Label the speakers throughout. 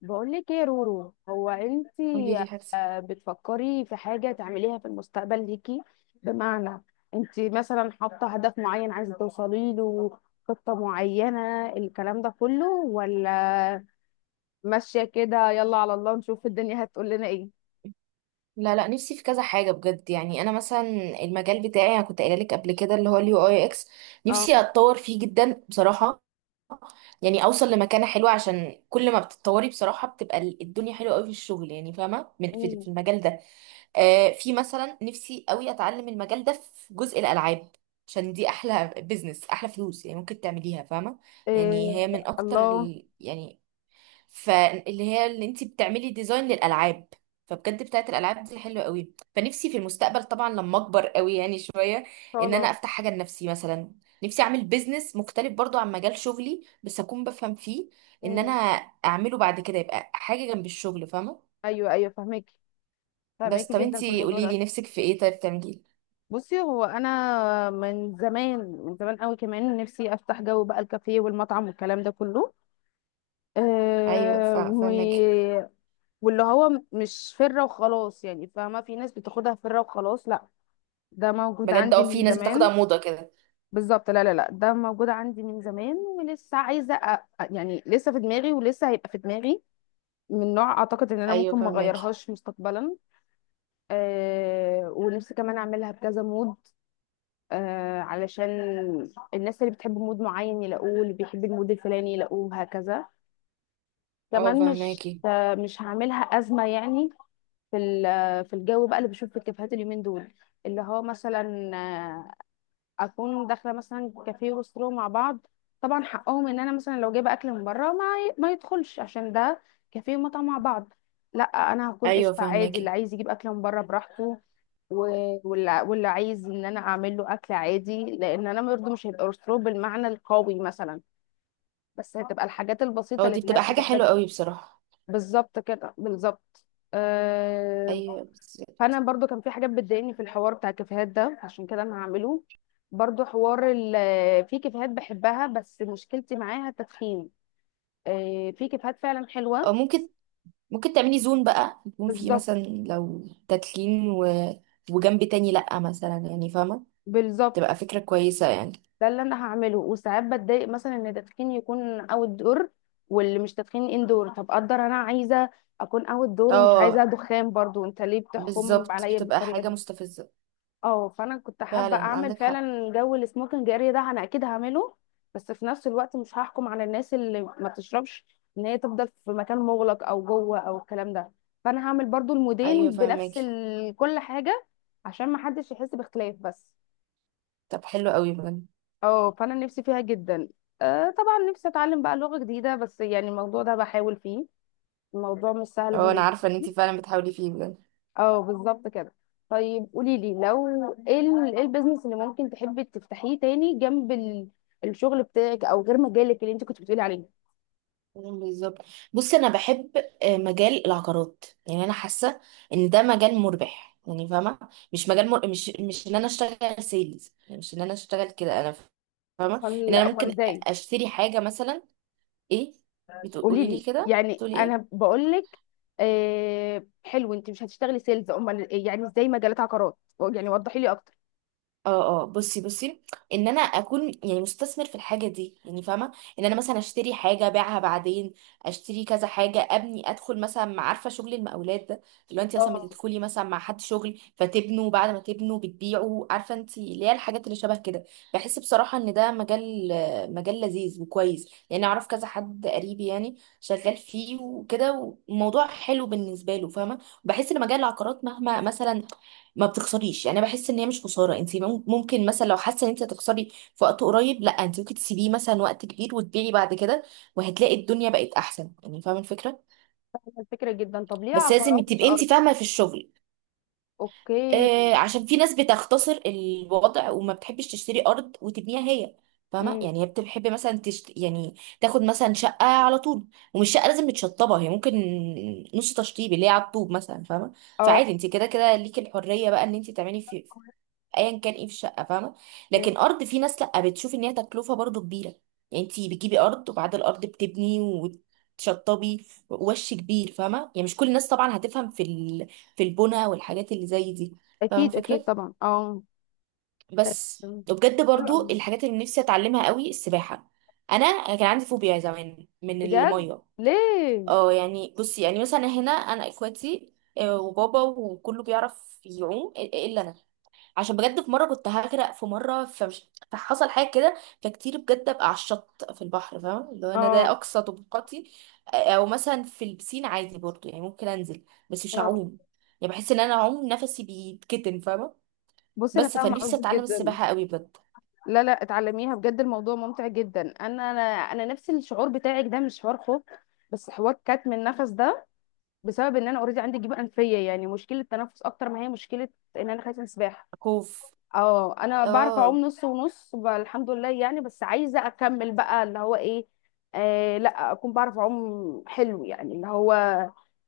Speaker 1: بقول لك ايه يا رورو؟ هو انتي
Speaker 2: قولي لي حاسه.
Speaker 1: بتفكري في حاجة تعمليها في المستقبل ليكي؟ بمعنى، انتي مثلا حاطة هدف معين عايزة توصلي له، خطة معينة الكلام ده كله، ولا ماشية كده، يلا على الله نشوف الدنيا هتقول لنا ايه؟
Speaker 2: لا لا، نفسي في كذا حاجه بجد. يعني انا مثلا، المجال بتاعي انا كنت قايله لك قبل كده اللي هو اليو اي اكس،
Speaker 1: اه.
Speaker 2: نفسي اتطور فيه جدا بصراحه. يعني اوصل لمكانه حلوه، عشان كل ما بتتطوري بصراحه بتبقى الدنيا حلوه قوي في الشغل. يعني فاهمه، من في
Speaker 1: مم.
Speaker 2: في المجال ده. في مثلا نفسي قوي اتعلم المجال ده في جزء الالعاب، عشان دي احلى بزنس احلى فلوس. يعني ممكن تعمليها فاهمه. يعني هي
Speaker 1: إيه.
Speaker 2: من اكتر
Speaker 1: الله ان
Speaker 2: ال... يعني، فاللي هي اللي انت بتعملي ديزاين للالعاب. فبجد بتاعت الالعاب دي حلوه قوي. فنفسي في المستقبل طبعا لما اكبر قوي يعني شويه،
Speaker 1: شاء
Speaker 2: ان انا
Speaker 1: الله.
Speaker 2: افتح حاجه لنفسي مثلا. نفسي اعمل بيزنس مختلف برضو عن مجال شغلي بس اكون بفهم فيه، ان انا
Speaker 1: مم.
Speaker 2: اعمله بعد كده يبقى حاجه جنب الشغل فاهمه.
Speaker 1: ايوه، ايوه، فهمك،
Speaker 2: بس
Speaker 1: فهمك
Speaker 2: طب
Speaker 1: جدا في
Speaker 2: انتي
Speaker 1: الموضوع
Speaker 2: قولي لي
Speaker 1: ده.
Speaker 2: نفسك في ايه طيب تعملي.
Speaker 1: بصي، هو انا من زمان، من زمان قوي كمان، نفسي افتح جو بقى الكافيه والمطعم والكلام ده كله.
Speaker 2: ايوه،
Speaker 1: أه و...
Speaker 2: فاهمك.
Speaker 1: واللي هو مش فره وخلاص يعني، فاهمه، في ناس بتاخدها فره وخلاص، لا، ده موجود
Speaker 2: بجد
Speaker 1: عندي
Speaker 2: اه، في
Speaker 1: من
Speaker 2: ناس بتاخدها
Speaker 1: زمان.
Speaker 2: موضه كده.
Speaker 1: بالظبط. لا لا لا، ده موجود عندي من زمان، ولسه عايزه يعني لسه في دماغي ولسه هيبقى في دماغي، من نوع اعتقد ان انا
Speaker 2: ايوه
Speaker 1: ممكن ما
Speaker 2: فاهماكي.
Speaker 1: اغيرهاش مستقبلا. أه. ونفسي كمان اعملها بكذا مود، علشان الناس اللي بتحب مود معين يلاقوه، اللي بيحب المود الفلاني يلاقوه، هكذا.
Speaker 2: اه
Speaker 1: كمان مش
Speaker 2: فاهماكي.
Speaker 1: مش هعملها أزمة يعني. في في الجو بقى اللي بشوف في الكافيهات اليومين دول، اللي هو مثلا اكون داخله مثلا كافيه وسترو مع بعض، طبعا حقهم ان انا مثلا لو جايبه اكل من بره، ما يدخلش عشان ده كافيه ومطعم مع بعض. لا، انا هكون
Speaker 2: ايوه
Speaker 1: قشطه عادي، اللي
Speaker 2: فاهماكي.
Speaker 1: عايز يجيب اكل من بره براحته، واللي عايز ان انا اعمل له اكل عادي، لان انا برضه مش هيبقى رسترو بالمعنى القوي مثلا، بس هتبقى الحاجات البسيطه
Speaker 2: اه
Speaker 1: اللي
Speaker 2: دي
Speaker 1: الناس
Speaker 2: بتبقى حاجه حلوه
Speaker 1: بتحتاجها.
Speaker 2: قوي بصراحه.
Speaker 1: بالظبط كده، بالظبط. أه،
Speaker 2: ايوه
Speaker 1: فانا
Speaker 2: بالظبط.
Speaker 1: برضو كان في حاجات بتضايقني في الحوار بتاع الكافيهات ده، عشان كده انا هعمله برضو حوار في كافيهات بحبها بس مشكلتي معاها التدخين. في كافيهات فعلا
Speaker 2: آه،
Speaker 1: حلوة.
Speaker 2: ممكن ممكن تعملي زون بقى يكون فيه
Speaker 1: بالظبط،
Speaker 2: مثلا لو تتلين و... وجنب تاني لأ مثلا. يعني فاهمة، تبقى
Speaker 1: بالظبط،
Speaker 2: فكرة كويسة يعني.
Speaker 1: ده اللي انا هعمله. وساعات بتضايق مثلا ان التدخين يكون اوت دور، واللي مش تدخين اندور، طب اقدر انا عايزه اكون اوت دور ومش
Speaker 2: اه
Speaker 1: عايزه دخان، برضو انت ليه بتحكم
Speaker 2: بالظبط،
Speaker 1: عليا
Speaker 2: بتبقى
Speaker 1: بالطريقه
Speaker 2: حاجة
Speaker 1: دي؟
Speaker 2: مستفزة.
Speaker 1: اه، فانا كنت حابه
Speaker 2: فعلا
Speaker 1: اعمل
Speaker 2: عندك حق.
Speaker 1: فعلا جو السموكينج اريا ده، انا اكيد هعمله. بس في نفس الوقت مش هحكم على الناس اللي ما بتشربش ان هي تفضل في مكان مغلق او جوه او الكلام ده. فانا هعمل برضو
Speaker 2: ايوه
Speaker 1: المودين
Speaker 2: فاهمك.
Speaker 1: كل حاجه، عشان ما حدش يحس باختلاف بس.
Speaker 2: طب حلو قوي بجد.
Speaker 1: اه، فانا نفسي فيها جدا. طبعا نفسي اتعلم بقى لغه جديده بس يعني الموضوع ده بحاول فيه، الموضوع مش سهل
Speaker 2: اه انا
Speaker 1: بالنسبه.
Speaker 2: عارفة ان انتي فعلا بتحاولي فيه بجد.
Speaker 1: اه، بالظبط كده. طيب قولي لي لو ايه إيه البيزنس اللي ممكن تحبي تفتحيه تاني جنب الشغل بتاعك، او غير مجالك اللي انت كنت بتقولي عليه؟
Speaker 2: بالظبط. بص، انا بحب مجال العقارات. يعني انا حاسه ان ده مجال مربح. يعني فاهمه، مش مجال مر... مش مش ان انا اشتغل سيلز. يعني مش ان انا اشتغل كده. انا فاهمه ان
Speaker 1: امال،
Speaker 2: انا
Speaker 1: امال
Speaker 2: ممكن
Speaker 1: ازاي؟
Speaker 2: اشتري حاجه مثلا. ايه؟
Speaker 1: قولي
Speaker 2: بتقولي
Speaker 1: لي
Speaker 2: لي كده؟
Speaker 1: يعني،
Speaker 2: تقولي ايه؟
Speaker 1: انا بقول لك. حلو، انت مش هتشتغلي سيلز، امال إيه؟ يعني ازاي مجالات عقارات؟ يعني وضحي لي اكتر.
Speaker 2: اه اه، بصي ان انا اكون يعني مستثمر في الحاجه دي. يعني فاهمه، ان انا مثلا اشتري حاجه ابيعها بعدين. اشتري كذا حاجه ابني، ادخل مثلا عارفه شغل المقاولات ده، اللي هو انت مثلا
Speaker 1: اه،
Speaker 2: بتدخلي مثلا مع حد شغل فتبنوا، بعد ما تبنوا بتبيعوا. عارفه انت، اللي هي الحاجات اللي شبه كده. بحس بصراحه ان ده مجال، مجال لذيذ وكويس. يعني اعرف كذا حد قريبي يعني شغال فيه وكده، والموضوع حلو بالنسبه له فاهمه. بحس ان مجال العقارات مهما مثلا، ما بتخسريش. يعني انا بحس ان هي مش خساره. انت ممكن مثلا لو حاسه ان انت هتخسري في وقت قريب، لا انت ممكن تسيبيه مثلا وقت كبير وتبيعي بعد كده، وهتلاقي الدنيا بقت احسن. يعني فاهمه الفكره.
Speaker 1: فاهمة الفكره جدا. طب ليه
Speaker 2: بس لازم
Speaker 1: عقارات مش
Speaker 2: تبقي انت
Speaker 1: ارض؟
Speaker 2: فاهمه في الشغل.
Speaker 1: اوكي.
Speaker 2: آه، عشان في ناس بتختصر الوضع وما بتحبش تشتري ارض وتبنيها هي. فاهمه،
Speaker 1: امم
Speaker 2: يعني هي بتحب مثلا تشت... يعني تاخد مثلا شقه على طول. ومش شقه لازم متشطبه، هي ممكن نص تشطيب اللي هي على الطوب مثلا فاهمه.
Speaker 1: اه.
Speaker 2: فعادي، انت كده كده ليكي الحريه بقى ان انت تعملي في ايا كان ايه في الشقه فاهمه.
Speaker 1: مم.
Speaker 2: لكن ارض، في ناس لا بتشوف ان هي تكلفه برضو كبيره. يعني انت بتجيبي ارض، وبعد الارض بتبني وتشطبي، وش كبير فاهمه. يعني مش كل الناس طبعا هتفهم في ال... في البنى والحاجات اللي زي دي. فاهمه
Speaker 1: اكيد اكيد
Speaker 2: الفكره؟
Speaker 1: طبعا، اه.
Speaker 2: بس.
Speaker 1: آه،
Speaker 2: وبجد
Speaker 1: حلو
Speaker 2: برضو
Speaker 1: قوي
Speaker 2: الحاجات اللي نفسي اتعلمها قوي السباحه. انا كان عندي فوبيا زمان من
Speaker 1: بجد.
Speaker 2: الميه.
Speaker 1: ليه؟
Speaker 2: اه يعني بصي، يعني مثلا هنا انا اخواتي وبابا وكله بيعرف يعوم الا انا. عشان بجد في مره كنت هغرق، في مره فحصل حاجه كده. فكتير بجد ابقى على الشط في البحر فاهم، اللي هو انا ده
Speaker 1: اه
Speaker 2: اقصى طبقاتي. او مثلا في البسين عادي برضو. يعني ممكن انزل بس مش
Speaker 1: اه،
Speaker 2: هعوم. يعني بحس ان انا اعوم نفسي بيتكتم فاهمه.
Speaker 1: بصي انا
Speaker 2: بس
Speaker 1: فاهمه
Speaker 2: فنفسي
Speaker 1: قصدك
Speaker 2: اتعلم
Speaker 1: جدا.
Speaker 2: السباحه قوي بجد.
Speaker 1: لا لا، اتعلميها بجد الموضوع ممتع جدا. انا نفس الشعور بتاعك ده، مش حوار خوف، بس حوار كتم النفس ده، بسبب ان انا اوريدي عندي جيوب انفيه يعني، مشكله تنفس اكتر ما هي مشكله ان انا خايفه من السباحه.
Speaker 2: خوف.
Speaker 1: اه، انا بعرف اعوم
Speaker 2: اه
Speaker 1: نص ونص بقى الحمد لله يعني، بس عايزه اكمل بقى اللي هو ايه. لا، اكون بعرف اعوم حلو يعني اللي هو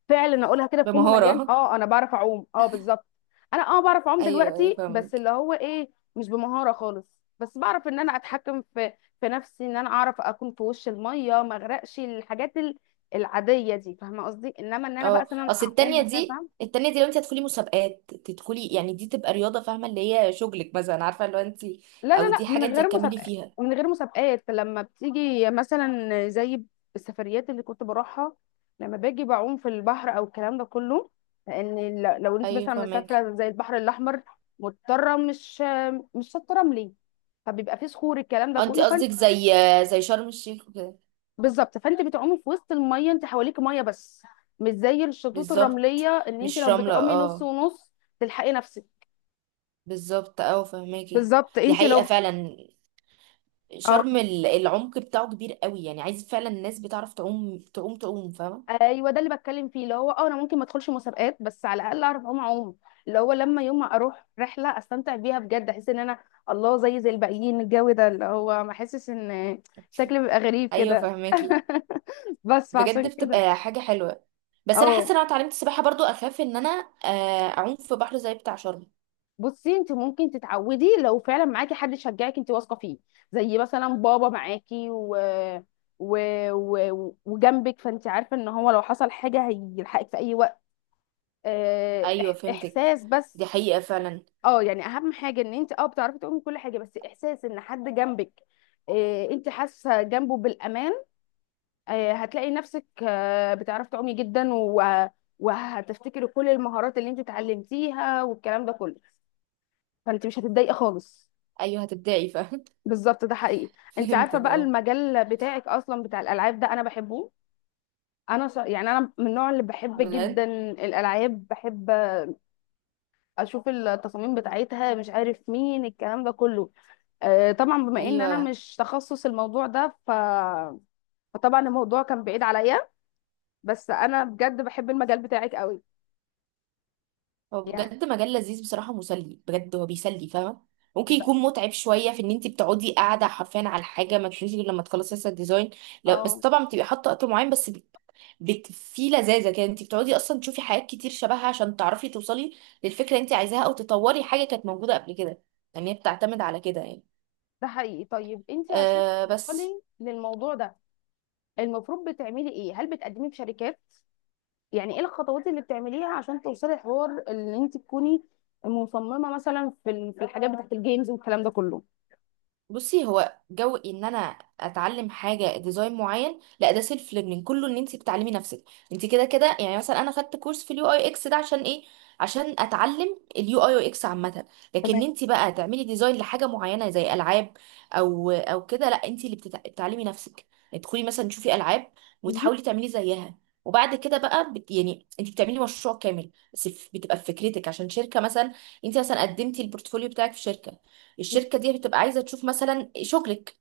Speaker 1: فعلا اقولها كده بفم مليان،
Speaker 2: بمهاره.
Speaker 1: اه انا بعرف اعوم، اه بالظبط. انا اه بعرف اعوم
Speaker 2: ايوه ايوه
Speaker 1: دلوقتي بس
Speaker 2: فاهمك.
Speaker 1: اللي هو ايه، مش بمهاره خالص، بس بعرف ان انا اتحكم في نفسي، ان انا اعرف اكون في وش الميه ما اغرقش، الحاجات العاديه دي، فاهمه قصدي، انما ان انا بقى
Speaker 2: اه
Speaker 1: مثلا
Speaker 2: اصل
Speaker 1: اعوم
Speaker 2: التانية دي
Speaker 1: مسافه.
Speaker 2: التانية دي لو انت هتدخلي مسابقات تدخلي، يعني دي تبقى رياضة فاهمة، اللي هي شغلك مثلا. عارفة لو انت،
Speaker 1: لا
Speaker 2: او
Speaker 1: لا لا،
Speaker 2: دي
Speaker 1: من
Speaker 2: حاجة انت
Speaker 1: غير
Speaker 2: هتكملي
Speaker 1: مسابقات،
Speaker 2: فيها.
Speaker 1: من غير مسابقات، لما بتيجي مثلا زي السفريات اللي كنت بروحها، لما باجي بعوم في البحر او الكلام ده كله. لان لو انت
Speaker 2: ايوه
Speaker 1: مثلا
Speaker 2: فهمك.
Speaker 1: مسافره زي البحر الاحمر، مضطره، مش شاطه رملي، فبيبقى فيه صخور الكلام ده
Speaker 2: انت
Speaker 1: كله، فانت...
Speaker 2: قصدك زي، زي شرم الشيخ وكده.
Speaker 1: بالظبط، فانت بتعومي في وسط الميه، انت حواليك ميه بس، مش زي الشطوط الرمليه،
Speaker 2: بالظبط،
Speaker 1: ان انت
Speaker 2: مش
Speaker 1: لو
Speaker 2: رملة
Speaker 1: بتعومي نص
Speaker 2: اه.
Speaker 1: ونص تلحقي نفسك.
Speaker 2: بالظبط اه فهماكي.
Speaker 1: بالظبط.
Speaker 2: دي
Speaker 1: انت
Speaker 2: حقيقة
Speaker 1: لو
Speaker 2: فعلا،
Speaker 1: اه،
Speaker 2: العمق بتاعه كبير قوي. يعني عايز فعلا الناس بتعرف تعوم تعوم تعوم فاهمة.
Speaker 1: ايوه، ده اللي بتكلم فيه، اللي هو اه انا ممكن ما ادخلش مسابقات، بس على الاقل اعرف اعوم، اعوم، اللي هو لما يوم ما اروح رحله استمتع بيها بجد، احس ان انا الله زي زي الباقيين، الجو ده اللي هو ما احسش ان شكلي بيبقى غريب
Speaker 2: ايوه
Speaker 1: كده
Speaker 2: فهماكي،
Speaker 1: بس
Speaker 2: بجد
Speaker 1: فعشان كده،
Speaker 2: بتبقى حاجة حلوة. بس انا حاسة
Speaker 1: اه.
Speaker 2: ان انا اتعلمت السباحة برضو اخاف ان انا اعوم في بحر زي بتاع شرم.
Speaker 1: بصي انت ممكن تتعودي لو فعلا معاكي حد يشجعك، انت واثقه فيه، زي مثلا بابا معاكي و... وجنبك، فانت عارفه ان هو لو حصل حاجه هيلحقك في اي وقت.
Speaker 2: ايوه فهمتك.
Speaker 1: احساس بس.
Speaker 2: دي حقيقة فعلا.
Speaker 1: اه، يعني اهم حاجه ان انت اه بتعرفي تقومي كل حاجه، بس احساس ان حد جنبك، إيه، انت حاسه جنبه بالامان، إيه، هتلاقي نفسك بتعرفي تعومي جدا، وهتفتكري كل المهارات اللي انت اتعلمتيها والكلام ده كله، فانت مش هتتضايقي خالص.
Speaker 2: ايوه هتبدعي فاهم.
Speaker 1: بالظبط، ده حقيقي. انت عارفه
Speaker 2: فهمتك
Speaker 1: بقى
Speaker 2: اه.
Speaker 1: المجال بتاعك اصلا بتاع الالعاب ده انا بحبه. انا يعني انا من النوع اللي بحب
Speaker 2: بجد.
Speaker 1: جدا الالعاب، بحب اشوف التصاميم بتاعتها، مش عارف مين الكلام ده كله. طبعا بما ان انا
Speaker 2: ايوه،
Speaker 1: مش تخصص الموضوع ده فطبعا الموضوع كان بعيد عليا، بس انا بجد بحب المجال بتاعك قوي
Speaker 2: هو
Speaker 1: يعني.
Speaker 2: بجد مجال لذيذ بصراحة، مسلي بجد. هو بيسلي فاهمة. ممكن يكون
Speaker 1: ده
Speaker 2: متعب شوية في ان انت بتقعدي قاعدة حرفيا على حاجة ما تشوفيش غير لما تخلصي لسه الديزاين. لا بس
Speaker 1: اه
Speaker 2: طبعا بتبقي حاطة وقت معين. بس بت... بت... في لذاذة كده، انت بتقعدي اصلا تشوفي حاجات كتير شبهها عشان تعرفي توصلي للفكرة اللي انت عايزاها، او تطوري حاجة كانت موجودة قبل كده. يعني هي بتعتمد على كده يعني.
Speaker 1: ده حقيقي. طيب انت عشان
Speaker 2: أه بس.
Speaker 1: توصلي للموضوع ده المفروض بتعملي ايه؟ هل بتقدمي في شركات؟ يعني ايه الخطوات اللي بتعمليها عشان توصلي الحوار اللي انت تكوني مصممة مثلا في في الحاجات بتاعت الجيمز والكلام ده كله؟
Speaker 2: بصي، هو جو ان انا اتعلم حاجه ديزاين معين لا، ده سيلف ليرنينج كله، ان انت بتعلمي نفسك. انت كده كده يعني مثلا انا خدت كورس في اليو اي اكس ده عشان ايه؟ عشان اتعلم اليو اي اكس عامه. لكن
Speaker 1: تمام.
Speaker 2: انت بقى تعملي ديزاين لحاجه معينه زي العاب، او كده لا انت اللي بتعلمي نفسك. تدخلي مثلا تشوفي العاب
Speaker 1: مهم.
Speaker 2: وتحاولي تعملي زيها. وبعد كده بقى بت... يعني انت بتعملي مشروع كامل، بس بتبقى بفكرتك عشان شركه مثلا. انت مثلا قدمتي البورتفوليو بتاعك في شركه، الشركه دي بتبقى عايزه تشوف مثلا شغلك.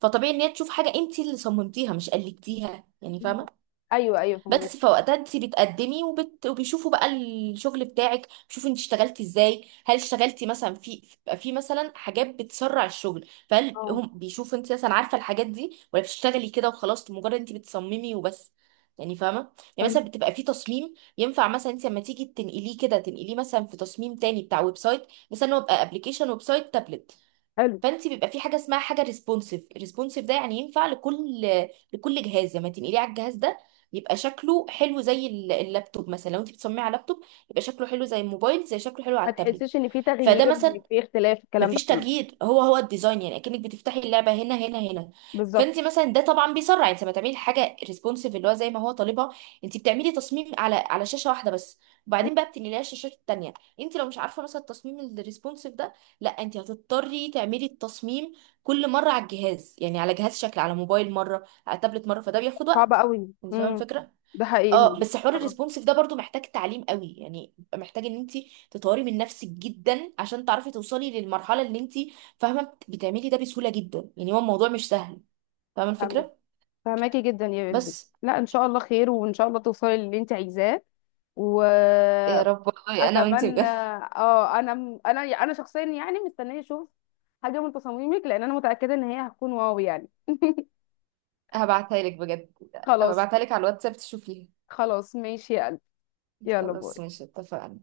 Speaker 2: فطبيعي ان هي تشوف حاجه انت اللي صممتيها مش قلدتيها يعني فاهمه.
Speaker 1: ايوه ايوه فهمك.
Speaker 2: بس فوقتها انت بتقدمي وبت... وبيشوفوا بقى الشغل بتاعك، بيشوفوا انت اشتغلتي ازاي، هل اشتغلتي مثلا في، بيبقى في مثلا حاجات بتسرع الشغل، فهل
Speaker 1: اه
Speaker 2: هم بيشوفوا انت مثلا عارفه الحاجات دي، ولا بتشتغلي كده وخلاص، مجرد انت بتصممي وبس. يعني فاهمه. يعني
Speaker 1: فهمك.
Speaker 2: مثلا بتبقى في تصميم ينفع مثلا انت لما تيجي تنقليه كده تنقليه مثلا في تصميم تاني بتاع ويب سايت مثلا. هو يبقى ابلكيشن، ويب سايت، تابلت.
Speaker 1: حلو.
Speaker 2: فانت بيبقى في حاجه اسمها حاجه ريسبونسيف. الريسبونسيف ده يعني ينفع لكل، لكل جهاز لما تنقليه على الجهاز ده يبقى شكله حلو، زي اللابتوب مثلا. لو انت بتصممي على لابتوب يبقى شكله حلو، زي الموبايل زي، شكله حلو على
Speaker 1: ما
Speaker 2: التابلت.
Speaker 1: تحسيش ان في
Speaker 2: فده
Speaker 1: تغيير،
Speaker 2: مثلا،
Speaker 1: في اختلاف الكلام ده
Speaker 2: مفيش
Speaker 1: كله؟
Speaker 2: تجديد، هو هو الديزاين. يعني اكنك بتفتحي اللعبه هنا هنا هنا.
Speaker 1: بالظبط.
Speaker 2: فانت مثلا ده طبعا بيسرع، انت ما تعملي حاجه ريسبونسيف اللي هو زي ما هو طالبها. انت بتعملي تصميم على شاشه واحده بس، وبعدين بقى بتنقليها الشاشات التانيه. انت لو مش عارفه مثلا التصميم الريسبونسيف ده، لا انت هتضطري تعملي التصميم كل مره على الجهاز، يعني على جهاز شكل، على موبايل مره، على تابلت مره، فده بياخد
Speaker 1: صعب
Speaker 2: وقت.
Speaker 1: قوي.
Speaker 2: انت فاهمه الفكره؟
Speaker 1: ده حقيقي
Speaker 2: اه
Speaker 1: الموضوع.
Speaker 2: بس حوار
Speaker 1: طبعا.
Speaker 2: الريسبونسيف ده برضو محتاج تعليم قوي. يعني محتاج ان انت تطوري من نفسك جدا عشان تعرفي توصلي للمرحله اللي انت فاهمه بتعملي ده بسهوله جدا. يعني هو الموضوع مش سهل فاهمه
Speaker 1: فاهمك،
Speaker 2: الفكره.
Speaker 1: فاهماكي جدا يا قلبي.
Speaker 2: بس
Speaker 1: لا ان شاء الله خير، وان شاء الله توصلي للي انت عايزاه،
Speaker 2: يا
Speaker 1: واتمنى.
Speaker 2: رب، والله انا وانت بجد.
Speaker 1: اه، انا شخصيا يعني مستنيه اشوف حاجه من تصاميمك، لان انا متاكده ان هي هتكون واو يعني.
Speaker 2: هبعتها لك بجد.
Speaker 1: خلاص.
Speaker 2: هبعتها لك على الواتساب تشوفيها.
Speaker 1: خلاص، ماشي يا قلبي. يلا
Speaker 2: خلاص
Speaker 1: باي.
Speaker 2: ماشي اتفقنا.